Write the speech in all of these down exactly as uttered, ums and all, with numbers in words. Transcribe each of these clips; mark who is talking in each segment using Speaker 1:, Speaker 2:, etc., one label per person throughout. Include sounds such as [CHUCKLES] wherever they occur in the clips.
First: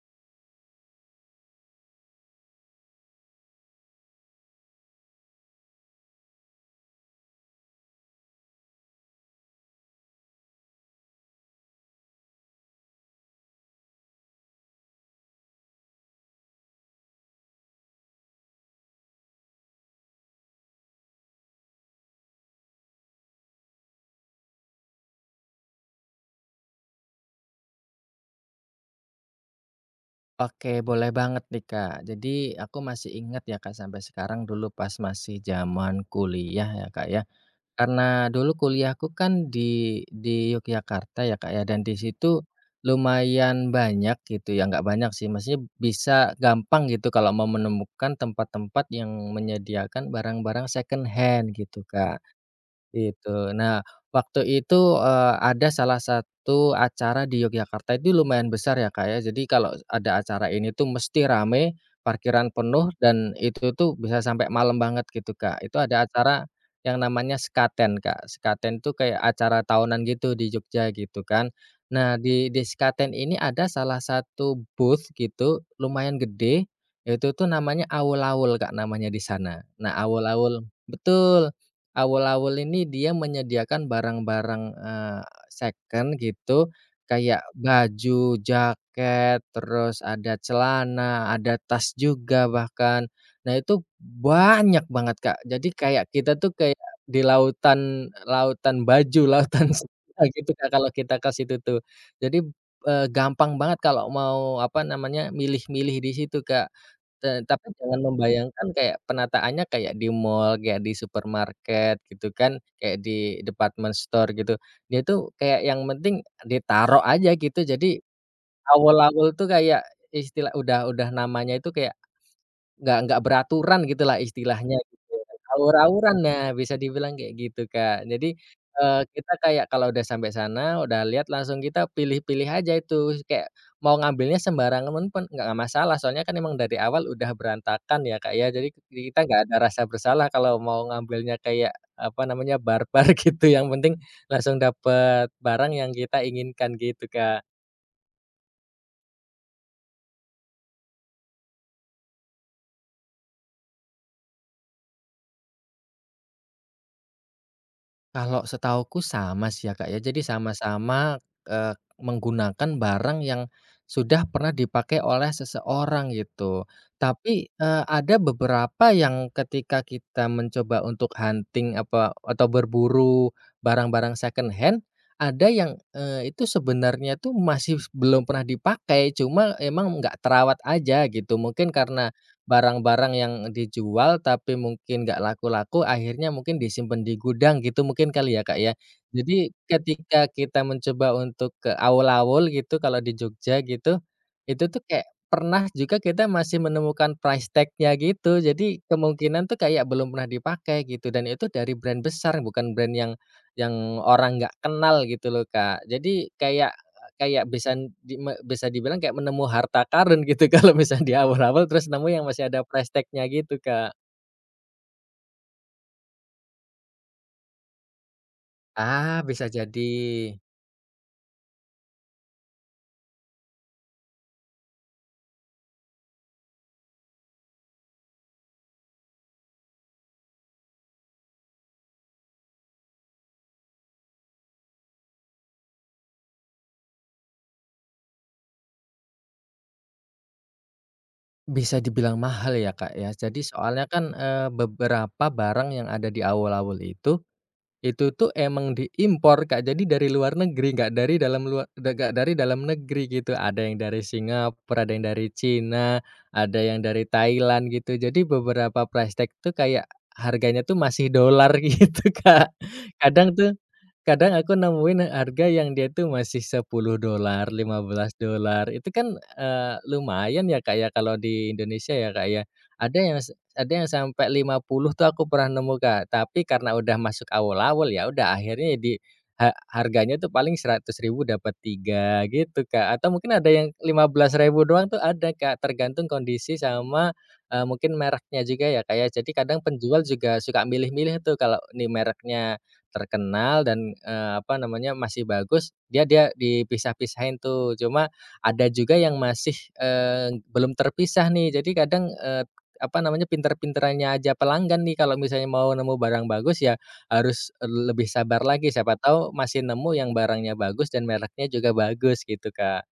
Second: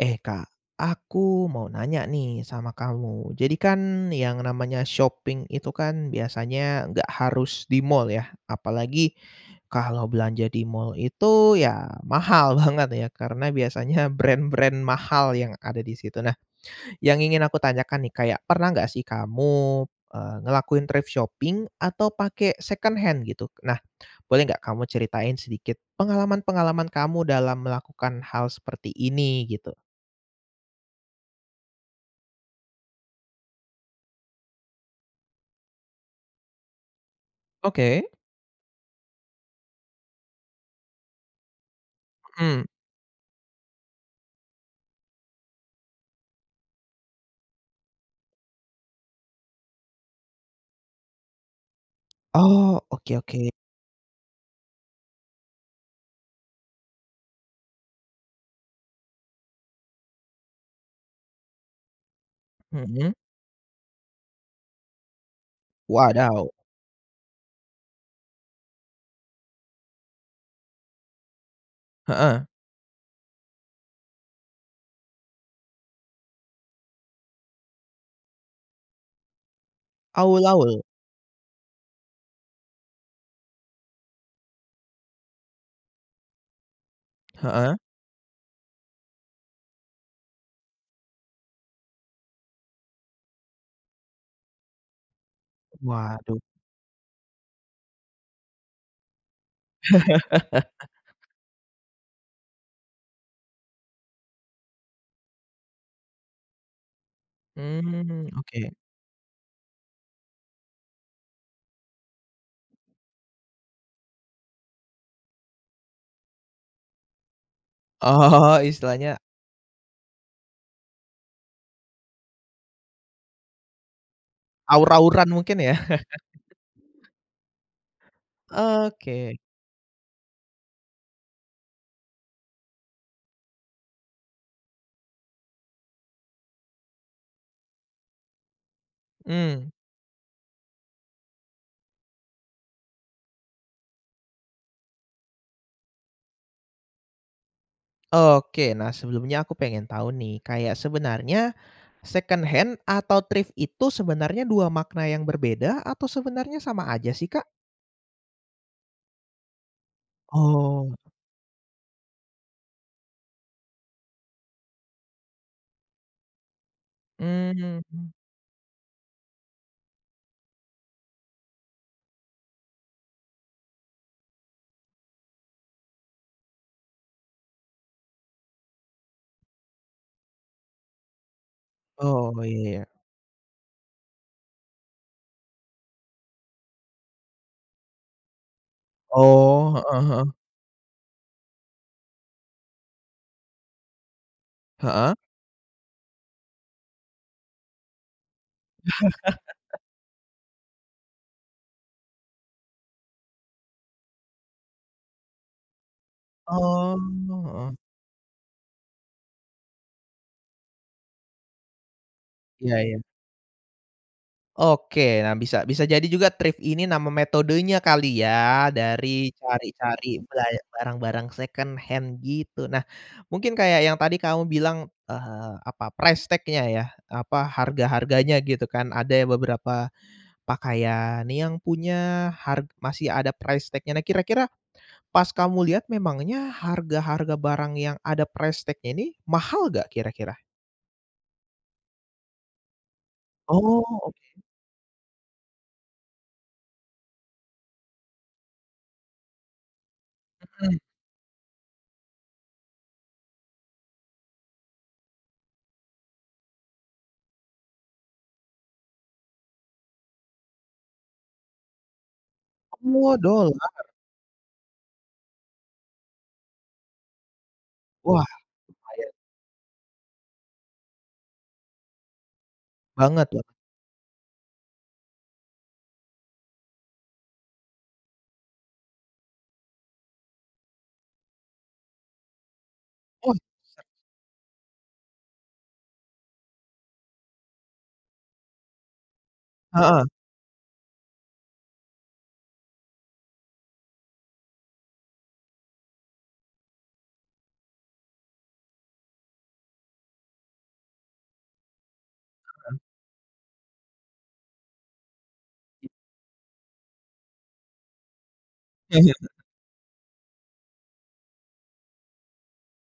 Speaker 1: Eh Kak, aku mau nanya nih sama kamu. Jadi kan yang namanya shopping itu kan biasanya nggak harus di mall ya. Apalagi kalo belanja di mall itu ya mahal banget ya karena biasanya brand-brand mahal yang ada di situ. Nah yang ingin aku tanyakan nih kayak pernah nggak sih kamu, eee, ngelakuin thrift shopping atau pake secondhand gitu? Nah, boleh nggak kamu ceritain sedikit pengalaman-pengalaman kamu dalam melakukan hal seperti ini gitu?
Speaker 2: Oke, boleh banget nih, Kak, jadi aku masih ingat ya, Kak, sampe sekarang dulu pas masih jaman kuliah ya, Kak, ya.
Speaker 1: Oke.
Speaker 2: Karna dulu kuliahku kan di di Yogyakarta ya, Kak, ya, dan di situ
Speaker 1: Mhm.
Speaker 2: lumayan banyak gitu ya nggak banyak sih masih bisa gampang gitu kalau mau menemukan tempat-tempat yang menyediakan barang-barang secondhand gitu, Kak,
Speaker 1: Oh, oke
Speaker 2: itu.
Speaker 1: oke.
Speaker 2: Nah waktu itu, eee, ada salah satu acara di Yogyakarta, ini lumayan besar ya, Kak, ya. Jadi kalo ada acara ini tuh mesti rame, parkiran penuh,
Speaker 1: Mhm.
Speaker 2: dan itu tuh bisa sampe malam banget gitu, Kak. Itu ada acara
Speaker 1: Wadaw!
Speaker 2: yang namanya Sekaten, Kak. Sekaten tuh kayak acara tahunan gitu di Jogja gitu kan. Nah
Speaker 1: Heeh.
Speaker 2: di di Sekaten ini ada salah satu, booth gitu lumayan gede, yaitu tuh namanya awul-awul, Kak, namanya di sana. Nah Awul-awul
Speaker 1: Awul-awul.
Speaker 2: betul, awul-awul ini dia menyediakan barang-barang, eee, second gitu, kayak
Speaker 1: Heeh.
Speaker 2: baju, jaket, terus ada celana, ada tas juga bahkan. Nah itu banyak banget, Kak. Jadi kayak kita
Speaker 1: Waduh.
Speaker 2: tuh kayak di lautan lautan baju, lautan [UNINTELLIGIBLE] gitu Kak, kalo kita
Speaker 1: [LAUGHS]
Speaker 2: ke situ tuh. Jadi, eee, gampang banget kalo mau apa namanya milih-milih di situ, Kak. Tetapi jangan
Speaker 1: Mmm,
Speaker 2: membayangkan
Speaker 1: oke.
Speaker 2: kayak penataannya kayak di mall, kayak di supermarket gitu kan, kayak di department store gitu. Dia tuh kayak yang penting ditaro aja gitu. Jadi,
Speaker 1: Oh, istilahnya
Speaker 2: Awul-awul tuh kayak istilah udah udah namanya itu kayak nggak nggak beraturan gitulah istilahnya gitu.
Speaker 1: Awur-awuran mungkin ya?
Speaker 2: Awur-awuran, nah bisa
Speaker 1: [CHUCKLES]
Speaker 2: dibilang kek gitu, Kak. Jadi, eee, kita
Speaker 1: Oke.
Speaker 2: kayak kalo udah sampe sana udah lihat langsung kita pilih-pilih aja itu. Kayak mau ngambilnya sembarangan pun nggak masalah. Soalnya kan emang dari awal udah berantakan ya, Kak, ya. Jadi kita nggak ada
Speaker 1: Mmm.
Speaker 2: rasa bersalah kalau mau ngambilnya kayak apa namanya barbar [LAUGHS] gitu yang penting langsung dapat barang yang kita inginkan gitu, Kak.
Speaker 1: Oke. Nah sebelumnya aku pengen tau nih. Kayak sebenarnya secondhand atau thrift itu sebenernya dua makna yang berbeda atau sebenernya sama aja sih, Kak?
Speaker 2: Kalo setauku sama sih ya, Kak, ya. Jadi
Speaker 1: Oh.
Speaker 2: sama-sama, eee, menggunakan barang yang sudah pernah dipake oleh seseorang itu. Tapi, eee,
Speaker 1: Mmm.
Speaker 2: ada beberapa yang ketika kita mencoba untuk hunting apa atau berburu barang-barang secondhand, ada yang, eee, itu sebenarnya tuh masih belum pernah dipakai, cuma emang nggak terawat aja gitu. Mungkin karna
Speaker 1: Oh, iya ya.
Speaker 2: barang-barang yang dijual tapi mungkin nggak laku-laku, akhirnya mungkin disimpen di gudang gitu mungkin kali ya, Kak, ya. Jadi
Speaker 1: Oh, heeh
Speaker 2: ketika
Speaker 1: heeh.
Speaker 2: kita mencoba untuk ke awul-awul gitu kalo di Jogja gitu, itu tuh kayak
Speaker 1: Heeh.
Speaker 2: pernah juga kita masih menemukan price tag-nya gitu. Jadi kemungkinan tuh
Speaker 1: [LAUGHS]
Speaker 2: kayak belum pernah dipake gitu, dan itu dari brand besar bukan brand yang yang orang nggak kenal gitu loh, Kak. Jadi kayak
Speaker 1: Oh,
Speaker 2: kayak
Speaker 1: heeh.
Speaker 2: bisan di me bisa dibilang kayak nemu harta karun gitu kalo misalnya di Awul-awul, terus nemu yang masih ada
Speaker 1: Iya
Speaker 2: price
Speaker 1: iya.
Speaker 2: tag-nya gitu, Kak.
Speaker 1: Oke, nah bisa bisa jadi juga thrift ini nama metodenya kali ya,
Speaker 2: Ah
Speaker 1: dari
Speaker 2: bisa
Speaker 1: cari-cari
Speaker 2: jadi.
Speaker 1: ba barang-barang second hand gitu. Nah mungkin kayak yang tadi kamu bilang eee, apa price tag-nya ya, apa harga-harganya gitu kan, ada ya beberapa pakaian nih yang punya har masih ada price tag-nya, Nah kira-kira pas kamu lihat memangnya harga-harga barang yang ada price tag-nya ini mahal enggak kira-kira?
Speaker 2: Bisa dibilang mahal ya Kak ya. Jadi
Speaker 1: Oh,
Speaker 2: soalnya kan
Speaker 1: oke.
Speaker 2: eee, beberapa barang yang ada di awul-awul itu, itu tuh emang di import, Kak. Jadi dari luar negeri,
Speaker 1: Mhm.
Speaker 2: enggak dari dalam lua enggak dari dalam negeri gitu. Ada yang dari Singapura, ada yang dari China, ada yang dari Thailand gitu. Jadi beberapa price tag tuh kayak harganya tuh masih dollar gitu, Kak.
Speaker 1: Oh,
Speaker 2: Kadang tuh,
Speaker 1: dollar.
Speaker 2: kadang aku nemuin harga yang dia tuh masih sepuluh dollar, lima belas
Speaker 1: Wah
Speaker 2: dollar itu
Speaker 1: payet.
Speaker 2: kan eee, lumayan ya Kak ya kalau di Indonesia ya Kak ya. Ada yang
Speaker 1: Banget
Speaker 2: se
Speaker 1: loh.
Speaker 2: ada yang sampe lima puluh tuh aku pernah nemu Kak, tapi karena udah masuk awul-awul ya udah akhirnya di eee, harganya tuh paling seratus ribu dapet tiga gitu, Kak. Atau
Speaker 1: Oh
Speaker 2: mungkin ada yang
Speaker 1: ser.
Speaker 2: lima belas ribu doang tuh ada Kak, tergantung kondisi sama eee, mungkin mereknya juga ya, Kak ya. Jadi kadang penjual
Speaker 1: Heeh.
Speaker 2: juga suka milih-milih tuh kalau nih mereknya terkenal dan eee, apa namanya masih bagus, ya dia dipisah-pisahin tuh. Cuma ada juga yang masih eee, belum terpisah nih, Jadi kadang eee,
Speaker 1: Heeh.
Speaker 2: apa namanya pinter-pinterannya aja pelanggan nih, kalau misalnya mau nemu barang bagus ya harus lebih sabar lagi, siapa
Speaker 1: Ya ya.
Speaker 2: tahu masih nemu yang barangnya bagus dan mereknya juga bagus, gitu, Kak.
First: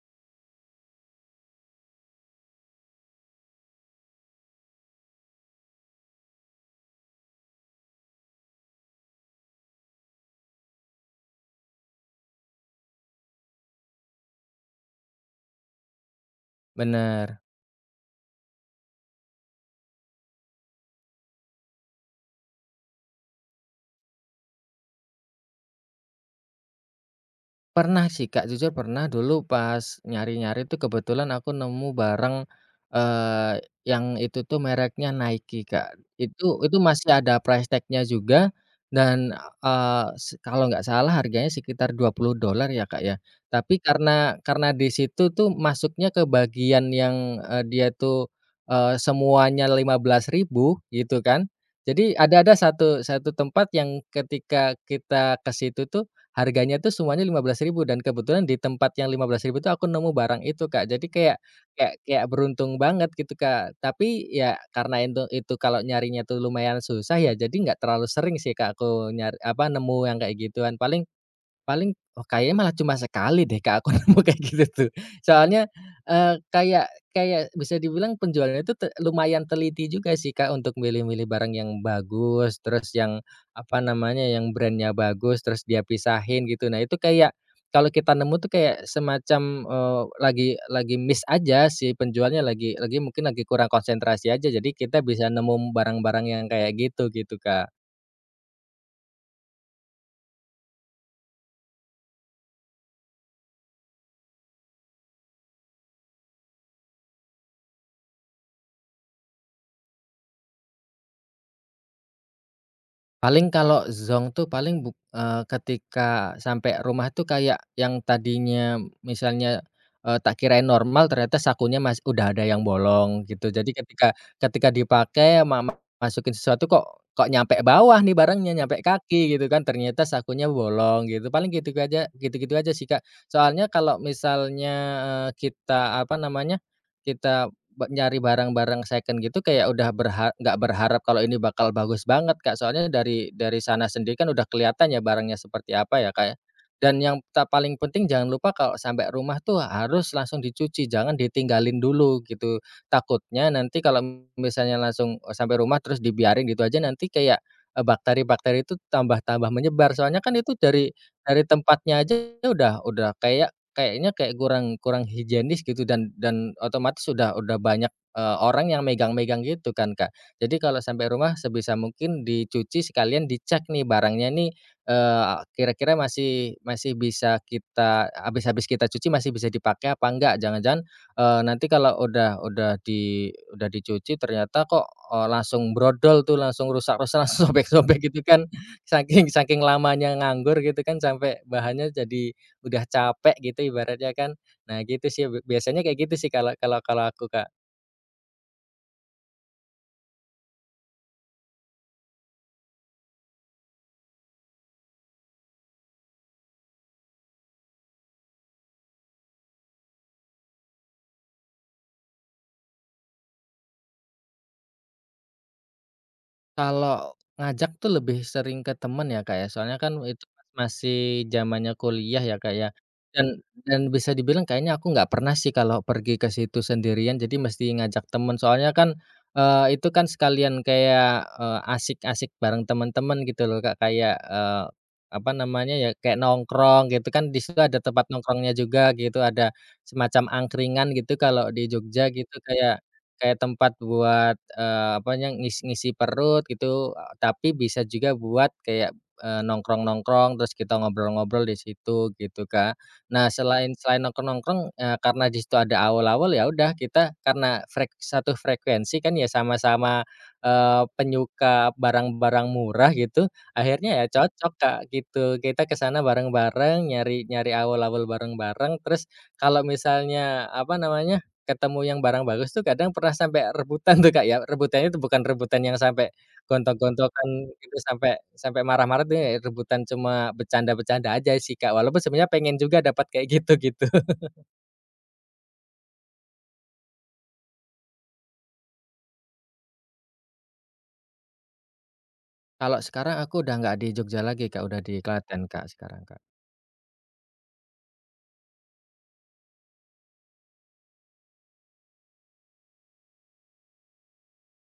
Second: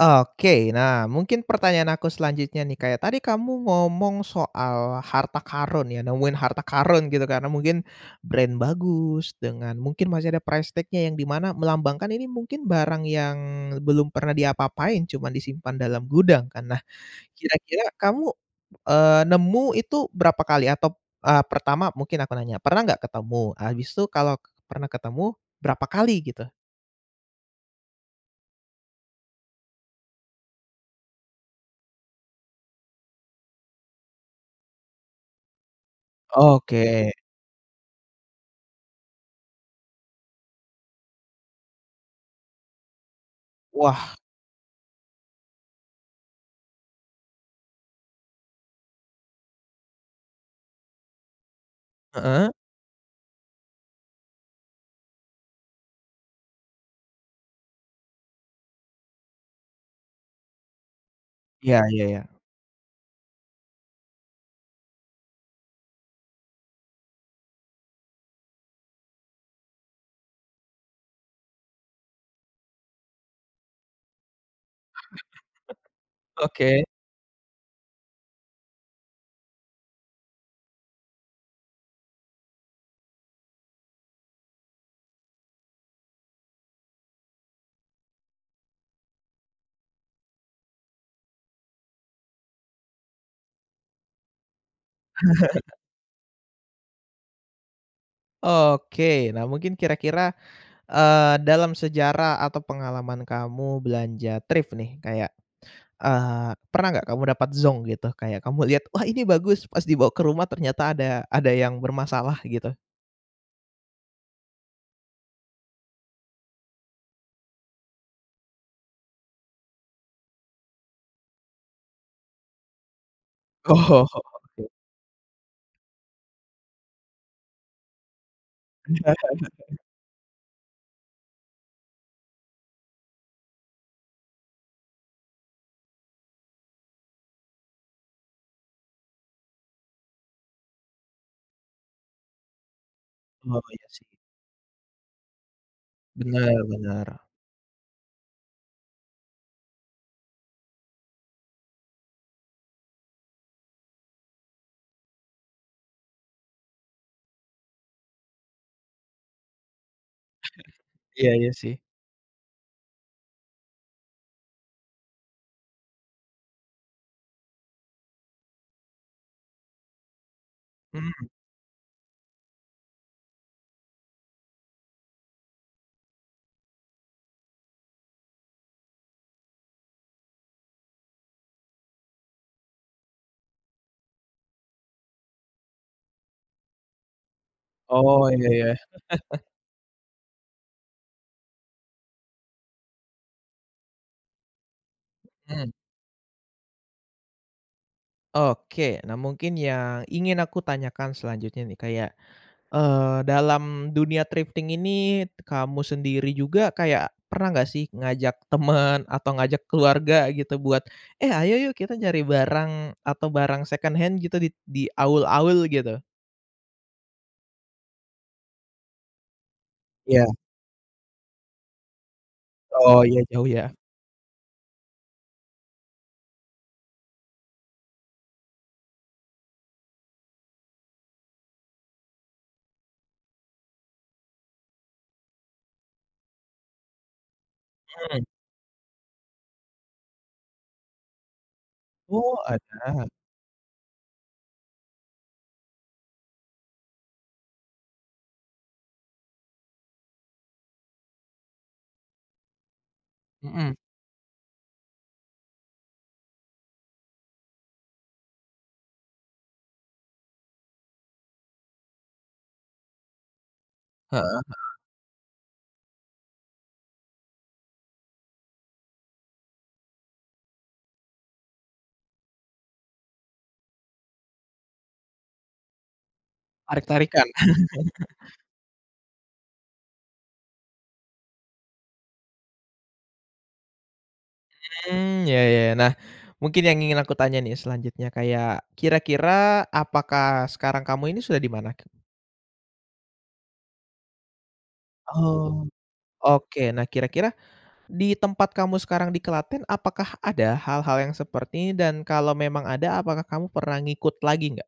Speaker 1: Oke, nah mungkin pertanyaan aku selanjutnya nih Kak ya, tadi kamu ngomong soal harta karun ya, nemuin harta karun gitu karna mungkin brand bagus dengan mungkin masih ada price tag-nya yang dimana melambangkan ini mungkin barang yang belum pernah di apa-apain, cuman disimpan dalam gudang kan. Nah
Speaker 2: Bener.
Speaker 1: kira-kira kamu eee, nemu itu berapa kali atau eee, pertama mungkin aku nanya, pernah enggak ketemu, habis tuh kalo pernah ketemu berapa kali gitu?
Speaker 2: Pernah sih Kak, jujur pernah dulu pas nyari-nyari tuh kebetulan aku nemu bareng eee, yang itu tuh mereknya Nike, Kak. Itu itu
Speaker 1: Oke.
Speaker 2: masih ada price tag-nya juga dan eee, se kalau enggak salah harganya sekitar dua puluh dollar ya Kak ya. Tapi
Speaker 1: Wah.
Speaker 2: karena karena di situ tuh masuknya ke bagian yang eee, dia tuh eee, semuanya lima belas ribu gitu kan. Jadi ada ada
Speaker 1: Heeh.
Speaker 2: satu satu tempat yang ketika kita ke situ tuh harganya tuh semuanya lima belas ribu dan kebetulan di tempat yang lima belas ribu tuh aku nemu barang itu Kak. Jadi kayak,
Speaker 1: Ya,
Speaker 2: kayak
Speaker 1: ya
Speaker 2: kayak
Speaker 1: ya.
Speaker 2: beruntung banget gitu Kak. Tapi ya karena intu itu kalo nyarinya tuh lumayan susah ya jadi enggak terlalu sering sih Kak aku nyar, apa nemu yang kayak gituan. Paling paling kayaknya malah cuma sekali deh Kak aku nemu kayak gitu tuh. Soalnya
Speaker 1: [LAUGHS]
Speaker 2: eee,
Speaker 1: Oke.
Speaker 2: kayak kayak bisa dibilang penjualannya tuh te lumayan teliti juga sih Kak untuk milih-milih barang yang bagus, terus yang apa namanya yang brand-nya bagus, terus dia pisahin gitu. Nah itu kayak kalau kita nemu tuh kayak semacam, eee, lagi lagi missed aja si penjualnya lagi lagi mungkin lagi kurang konsentrasi aja. Jadi kita bisa nemu
Speaker 1: [LAUGHS]
Speaker 2: barang-barang yang kayak gitu, gitu Kak.
Speaker 1: Oke. Nah mungkin kira-kira eee, dalam sejarah atau pengalaman kamu belanja thrift nih kayak eee, pernah enggak kamu dapat zonk gitu, kayak kamu lihat, wah ini bagus, pas dibawa ke rumah ternyata ada ada yang bermasalah gitu?
Speaker 2: Paling kalo zonk tuh paling buk eee, ketika sampe rumah tuh kayak yang tadinya misalnya eee, tak kirain normal ternyata sakunya masih udah ada yang bolong gitu. Jadi
Speaker 1: [LAUGHS]
Speaker 2: ketika
Speaker 1: Oke.
Speaker 2: ketika dipake ama ma masukin sesuatu kok kok nyampe bawah nih barangnya nyampe kaki, gitu kan.
Speaker 1: [LAUGHS]
Speaker 2: Ternyata sakunya bolong gitu. Paling gitu aja, gitu-gitu aja sih Kak. Soalnya, kalo misalnya eee, kita apa namanya, kita nyari barang-barang second gitu kayak udah berha enggak berharap kalo ini bakal bagus banget Kak, soalnya dari dari
Speaker 1: Oh, iya
Speaker 2: sana sendiri
Speaker 1: sih.
Speaker 2: kan udah kelihatan ya barangnya seperti apa ya Kak ya
Speaker 1: Bener,
Speaker 2: dan
Speaker 1: bener.
Speaker 2: yang ta paling penting jangan lupa kalo sampe rumah tuh harus langsung dicuci jangan ditinggalin dulu gitu, takutnya nanti kalo misalnya langsung eee, sampe rumah terus dibiarin gitu aja nanti kayak eee, bakteri-bakteri itu tambah tambah menyebar soalnya kan itu dari
Speaker 1: [CHUCKLES] Ya,
Speaker 2: dari
Speaker 1: ya sih.
Speaker 2: tempatnya aja udah udah kayak, kayaknya kayak kurang, kurang higienis gitu dan dan otomatis udah udah banyak eee, orang yang megang-megang gitu kan, Kak. Jadi kalo sampe
Speaker 1: Mmm.
Speaker 2: rumah, sebisa mungkin dicuci sekalian dicek nih barangnya nih eee, kira-kira masih masih bisa kita habis habis kita cuci masih bisa dipake apa enggak, jangan-jangan eee, nanti kalo udah udah di udah dicuci ternyata kok eee, langsung brodol tuh langsung rusak-rusak, langsung sobek-sobek gitu
Speaker 1: Oh,
Speaker 2: kan.
Speaker 1: ya ya.
Speaker 2: Saking
Speaker 1: [LAUGHS]
Speaker 2: saking lamanya nganggur gitu kan, sampe bahannya jadi udah capek gitu, ibaratnya kan. Nah gitu sih,
Speaker 1: Mhm.
Speaker 2: biasanya kayak gitu sih kalau kalau kalau aku, Kak.
Speaker 1: Oke, nah mungkin yang ingin aku tanyakan selanjutnya nih, kayak eee, dalam dunia thrifting ini kamu sendiri juga kayak pernah enggak sih ngajak temen atau ngajak keluarga gitu buat, eh ayo yuk kita nyari barang atau barang second hand gitu di di awul-awul gitu?
Speaker 2: Kalo ngajak tuh lebih sering ke temen ya Kak ya, soalnya kan itu
Speaker 1: Ya.
Speaker 2: pas masih jamannya kuliah ya Kak ya,
Speaker 1: Oh ya,
Speaker 2: dan
Speaker 1: jauh ya.
Speaker 2: dan bisa dibilang kayaknya aku nggak pernah sih kalo pergi ke situ sendirian jadi mesti ngajak temen soalnya kan eee, itu kan itu kan sekalian kayak eee, asyik-asyik bareng temen-temen gitu loh Kak kayak eee, apa namanya ya kayak nongkrong gitu kan di situ ada tempat
Speaker 1: Mmm.
Speaker 2: nongkrongnya juga gitu. Ada semacam angkringan gitu, kalo di Jogja gitu.
Speaker 1: Oh
Speaker 2: Kayak
Speaker 1: ada.
Speaker 2: kayak tempat buat eee, apa yang ngisi-ngisi perut gitu. Eee, tapi bisa juga buat kayak eee, nongkrong-nongkrong, terus kita ngobrol-ngobrol di situ gitu, Kak. Nah
Speaker 1: Mhm.
Speaker 2: selain selain nongkrong-nongkrong eee, karena di situ ada awul-awul, ya udah kita karena frek satu frekuensi kan ya sama-sama eee, penyuka barang-barang murah gitu, akhirnya ya
Speaker 1: Heeh,
Speaker 2: cocok Kak
Speaker 1: heeh.
Speaker 2: gitu. Kita kesana bareng-bareng, nyari nyari awul-awul bareng-bareng. Terus kalo misalnya apa namanya, ketemu yang barang bagus tuh kadang pernah sampe rebutan tuh Kak ya. Rebutan tuh bukan rebutan yang sampe
Speaker 1: Tarik-tarikan.
Speaker 2: gontok-gontokan gitu, sampe
Speaker 1: [LAUGHS]
Speaker 2: sampe marah-marah tuh ya rebutan cuma becanda-becanda aja sih, Kak. Walaupun sebenernya pengen juga dapet kayak gitu, gitu. [LAUGHS]
Speaker 1: Mhm ya, ya, ya. Nah mungkin yang ingin aku tanya nih selanjutnya kayak, kira-kira apakah sekarang kamu ini sudah di mana?
Speaker 2: Kalau sekarang aku udah nggak di Jogja lagi, Kak, udah di Klaten, Kak,
Speaker 1: Oh,
Speaker 2: sekarang, Kak.
Speaker 1: oke nah kira-kira, di tempat kamu sekarang di Klaten, apakah ada hal-hal yang seperti ini? Dan kalau memang ada, apakah kamu pernah ngikut lagi gak?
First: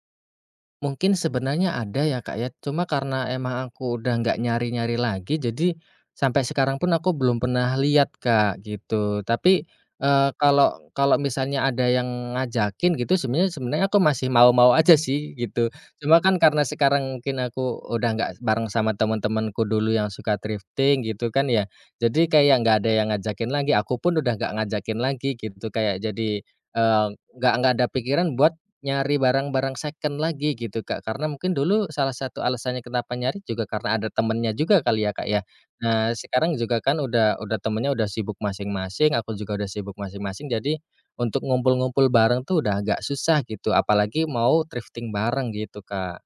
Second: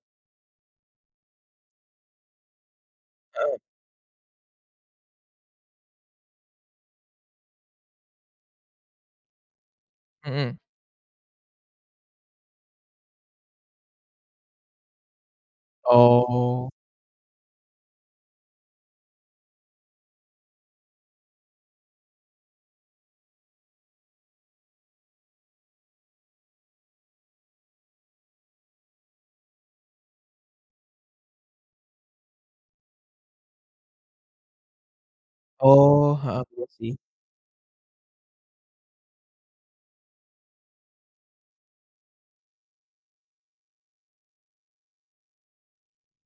Speaker 2: Mungkin sebenarnya ada ya, Kak, ya, cuma karena
Speaker 1: Oh.
Speaker 2: emang aku udah nggak nyari-nyari lagi, jadi sampai sekarang pun aku belum pernah lihat, Kak, gitu. Tapi, eee,
Speaker 1: Mhm.
Speaker 2: kalau kalau misalnya ada yang ngajakin gitu sebenarnya sebenarnya aku masih mau-mau aja sih gitu. Cuma kan karena
Speaker 1: Oh.
Speaker 2: sekarang mungkin aku udah nggak bareng sama teman-temanku dulu yang suka thrifting gitu kan ya. Jadi kayak nggak ada yang ngajakin lagi, aku pun udah nggak ngajakin lagi gitu. Kayak jadi, eee, nggak nggak ada pikiran buat nyari barang-barang second lagi gitu, Kak. Karena mungkin dulu salah satu alasannya kenapa nyari juga, karena ada temennya juga kali ya, Kak, ya. Nah
Speaker 1: Oh, heeh,
Speaker 2: sekarang
Speaker 1: iya
Speaker 2: juga
Speaker 1: sih.
Speaker 2: kan udah udah temennya udah sibuk masing-masing, aku juga udah sibuk masing-masing, jadi untuk ngumpul-ngumpul bareng tuh udah agak susah gitu, apalagi mau thrifting bareng gitu, Kak.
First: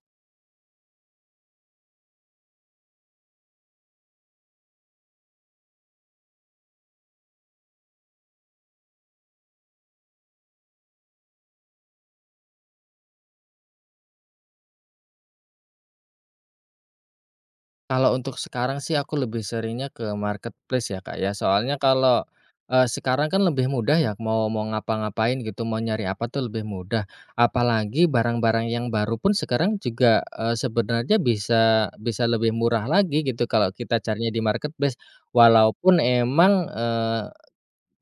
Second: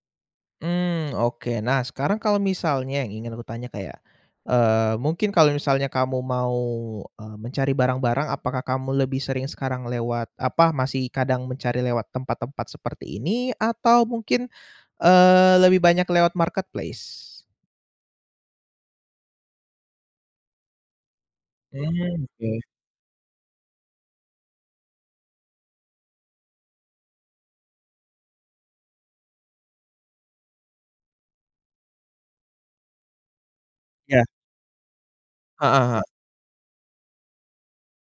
Speaker 1: Mmm oke, nah sekarang kalau misalnya yang ingin aku tanya kayak, eee, mungkin kalau misalnya kamu mau, eee, mencari barang-barang, apakah kamu lebih sering sekarang lewat apa, masih kadang mencari lewat tempat-tempat seperti ini? Atau mungkin, eee, lebih banyak lewat marketplace?
Speaker 2: Kalau untuk sekarang sih aku lebih seringnya ke marketplace ya, Kak, ya. Soalnya kalau,
Speaker 1: Mmm, oke.
Speaker 2: eee, sekarang kan lebih mudah ya mau mau ngapan-gapain gitu, mau nyari apa tuh lebih mudah, apalagi barang-barang yang baru pun sekarang juga, eee, sebenarnya bisa bisa lebih murah lagi gitu kalau kita
Speaker 1: Iya.
Speaker 2: carinya di marketplace.
Speaker 1: Heeh
Speaker 2: Walaupun
Speaker 1: heeh.
Speaker 2: emang, eee,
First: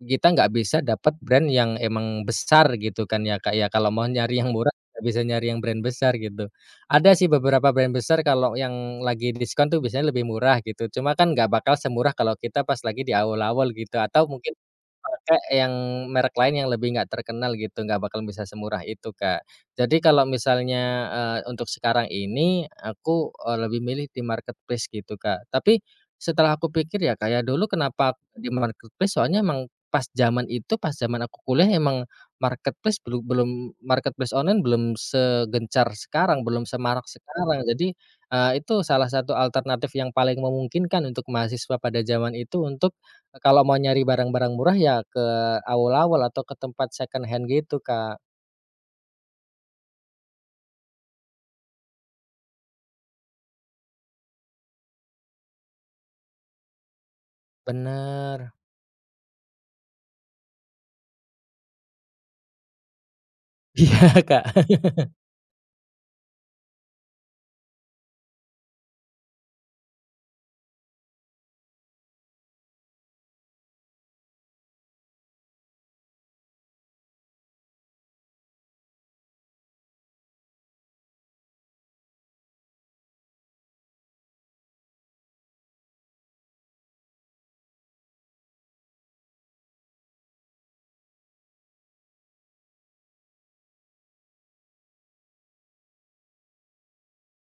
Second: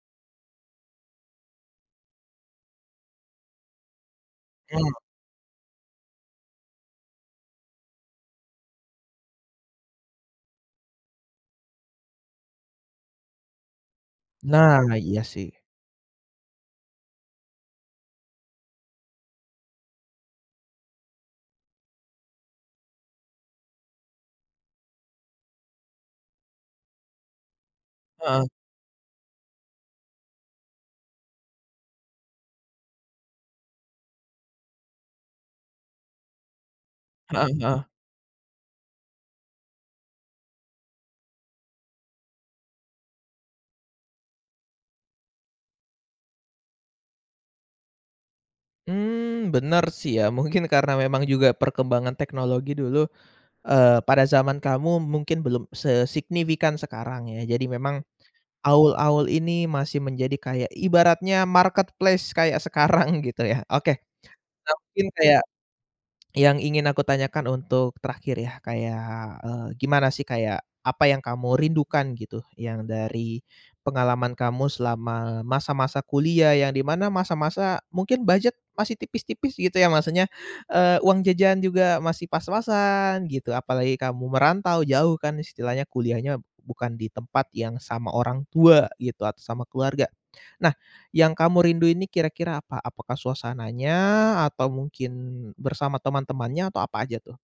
Speaker 2: kita nggak bisa dapat brand yang emang besar gitu kan ya, Kak, ya, kalau mau nyari yang murah,
Speaker 1: Mmm.
Speaker 2: nggak bisa nyari yang brand besar gitu. Ada sih beberapa brand besar kalau yang lagi diskon tuh biasanya lebih murah gitu, cuma kan nggak bakal semurah kalau kita pas lagi di awul-awul gitu, atau mungkin
Speaker 1: Nah, iya
Speaker 2: pakai
Speaker 1: sih.
Speaker 2: yang merek lain yang lebih nggak terkenal gitu, nggak bakal bisa semurah itu, Kak. Jadi kalau misalnya, eee, untuk sekarang ini aku, eee, lebih milih di marketplace gitu, Kak. Tapi, setelah aku pikir ya, Kak, ya, dulu, "Kenapa
Speaker 1: Heeh.
Speaker 2: di marketplace?" Soalnya emang pas zaman itu pas zaman aku kuliah emang marketplace belu belum marketplace online belum segencar sekarang, belum semarak
Speaker 1: Heeh
Speaker 2: sekarang.
Speaker 1: heeh.
Speaker 2: Jadi, eee, itu salah satu alternatif yang paling memungkinkan untuk mahasiswa pada zaman itu, untuk, eee, kalau mau nyari barang-barang murah ya ke awul-awul atau ke tempat secondhand gitu, Kak.
Speaker 1: Mmm, bener sih ya, mungkin karena memang juga perkembangan teknologi dulu, eee, pada zaman kamu mungkin belum sesignifikan sekarang ya. Jadi memang,
Speaker 2: Bener.
Speaker 1: awul-awul ini masih menjadi kayak ibaratnya marketplace kayak sekarang gitu ya, oke.
Speaker 2: Iya, Kak.
Speaker 1: Nah mungkin
Speaker 2: [LAUGHS]
Speaker 1: kayak, yang ingin aku tanyakan untuk terakhir ya, kayak, eee, gimana sih kayak apa yang kamu rindukan gitu? Yang dari pengalaman kamu selama masa-masa kuliah yang di mana masa-masa mungkin budget masih tipis-tipis gitu ya, maksudnya, eee, uang jajan juga masih pas-pasan gitu, apalagi kamu merantau jauh kan istilahnya, kuliahnya bukan di tempat yang sama orang tua gitu atau sama keluarga. Nah yang kamu rindu ini kira-kira apa? Apakah suasananya atau mungkin bersama teman-temannya atau apa aja tuh?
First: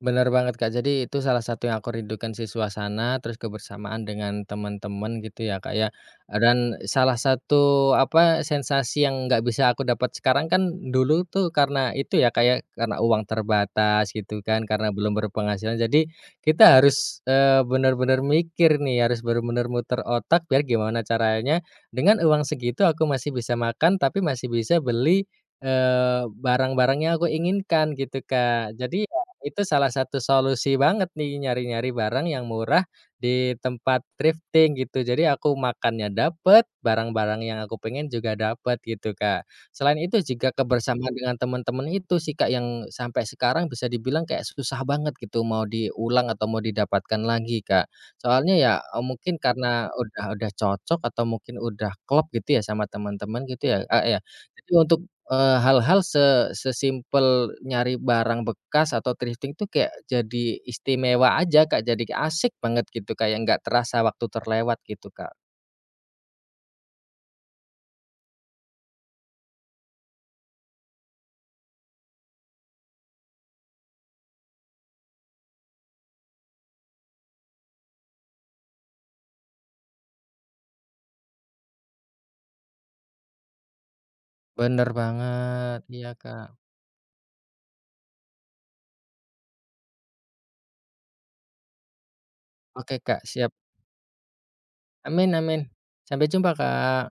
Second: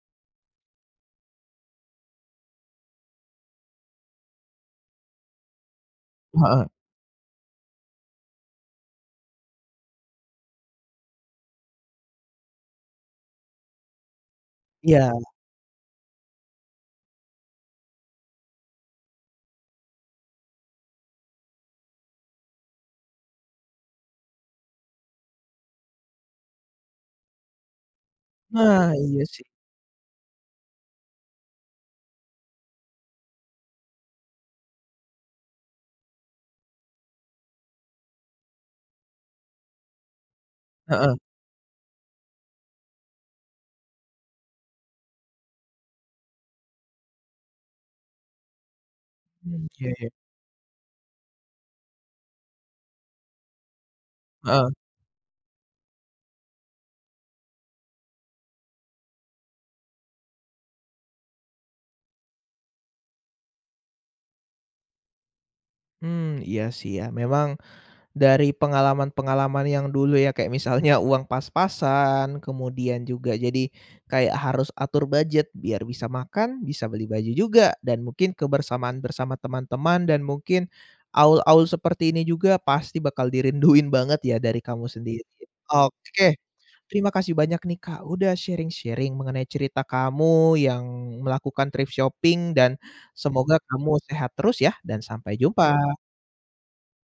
Speaker 2: Bener banget, Kak, jadi itu salah satu yang aku rindukan sih, suasana terus kebersamaan dengan temen-temen gitu ya, Kak, ya. Eee,
Speaker 1: Heeh.
Speaker 2: dan salah satu apa, sensasi yang nggak bisa aku dapat sekarang kan, dulu tuh karena itu ya, Kak, ya, karena uang terbatas gitu kan, karena
Speaker 1: Iya.
Speaker 2: belum berpenghasilan. Jadi, kita harus, eee, bener-bener mikir nih, harus bener-bener muter otak, biar gimana caranya dengan uang segitu aku masih bisa makan tapi masih bisa beli, eee, barang-barang yang aku inginkan gitu, Kak.
Speaker 1: Nah
Speaker 2: Jadi ya,
Speaker 1: iya sih.
Speaker 2: itu salah satu solusi banget nih, nyari-nyari barang yang murah di tempat thrifting gitu, jadi aku makannya dapet, barang-barang yang aku pengen juga dapet gitu, Kak. Selain itu jika kebersamaan
Speaker 1: Heeh.
Speaker 2: dengan temen-temen itu sih, Kak, yang sampai sekarang bisa dibilang kayak susah banget gitu, mau diulang atau mau didapatkan lagi, Kak. Soalnya ya, eee, mungkin
Speaker 1: Mmm,
Speaker 2: karena
Speaker 1: iya iya.
Speaker 2: udah udah cocok atau mungkin udah klop gitu ya sama teman-teman gitu ya, Kak, ya.
Speaker 1: Heeh.
Speaker 2: Jadi untuk, eee, hal-hal se se-simple nyari barang bekas atau thrifting tuh kayak jadi istimewa aja, Kak, jadi asik banget gitu kayak nggak terasa waktu terlewat gitu, Kak.
Speaker 1: Mmm, iya sih ya. Memang, dari pengalaman-pengalaman yang dulu ya, kayak misalnya uang pas-pasan, kemudian juga jadi kayak harus atur budget biar bisa makan, bisa beli baju juga, dan mungkin kebersamaan bersama teman-teman dan mungkin awul-awul seperti ini juga pasti bakal dirinduin banget ya dari kamu
Speaker 2: Bener
Speaker 1: sendiri.
Speaker 2: banget, iya,
Speaker 1: Oke,
Speaker 2: Kak.
Speaker 1: terima kasih banyak nih, Kak, sudah sharing-sharing mengenai cerita kamu yang melakukan thrift shopping, dan
Speaker 2: Oke, Kak, siap.
Speaker 1: semoga kamu sehat terus ya, dan
Speaker 2: Amin
Speaker 1: sampai
Speaker 2: amin,
Speaker 1: jumpa!
Speaker 2: sampai jumpa Kak!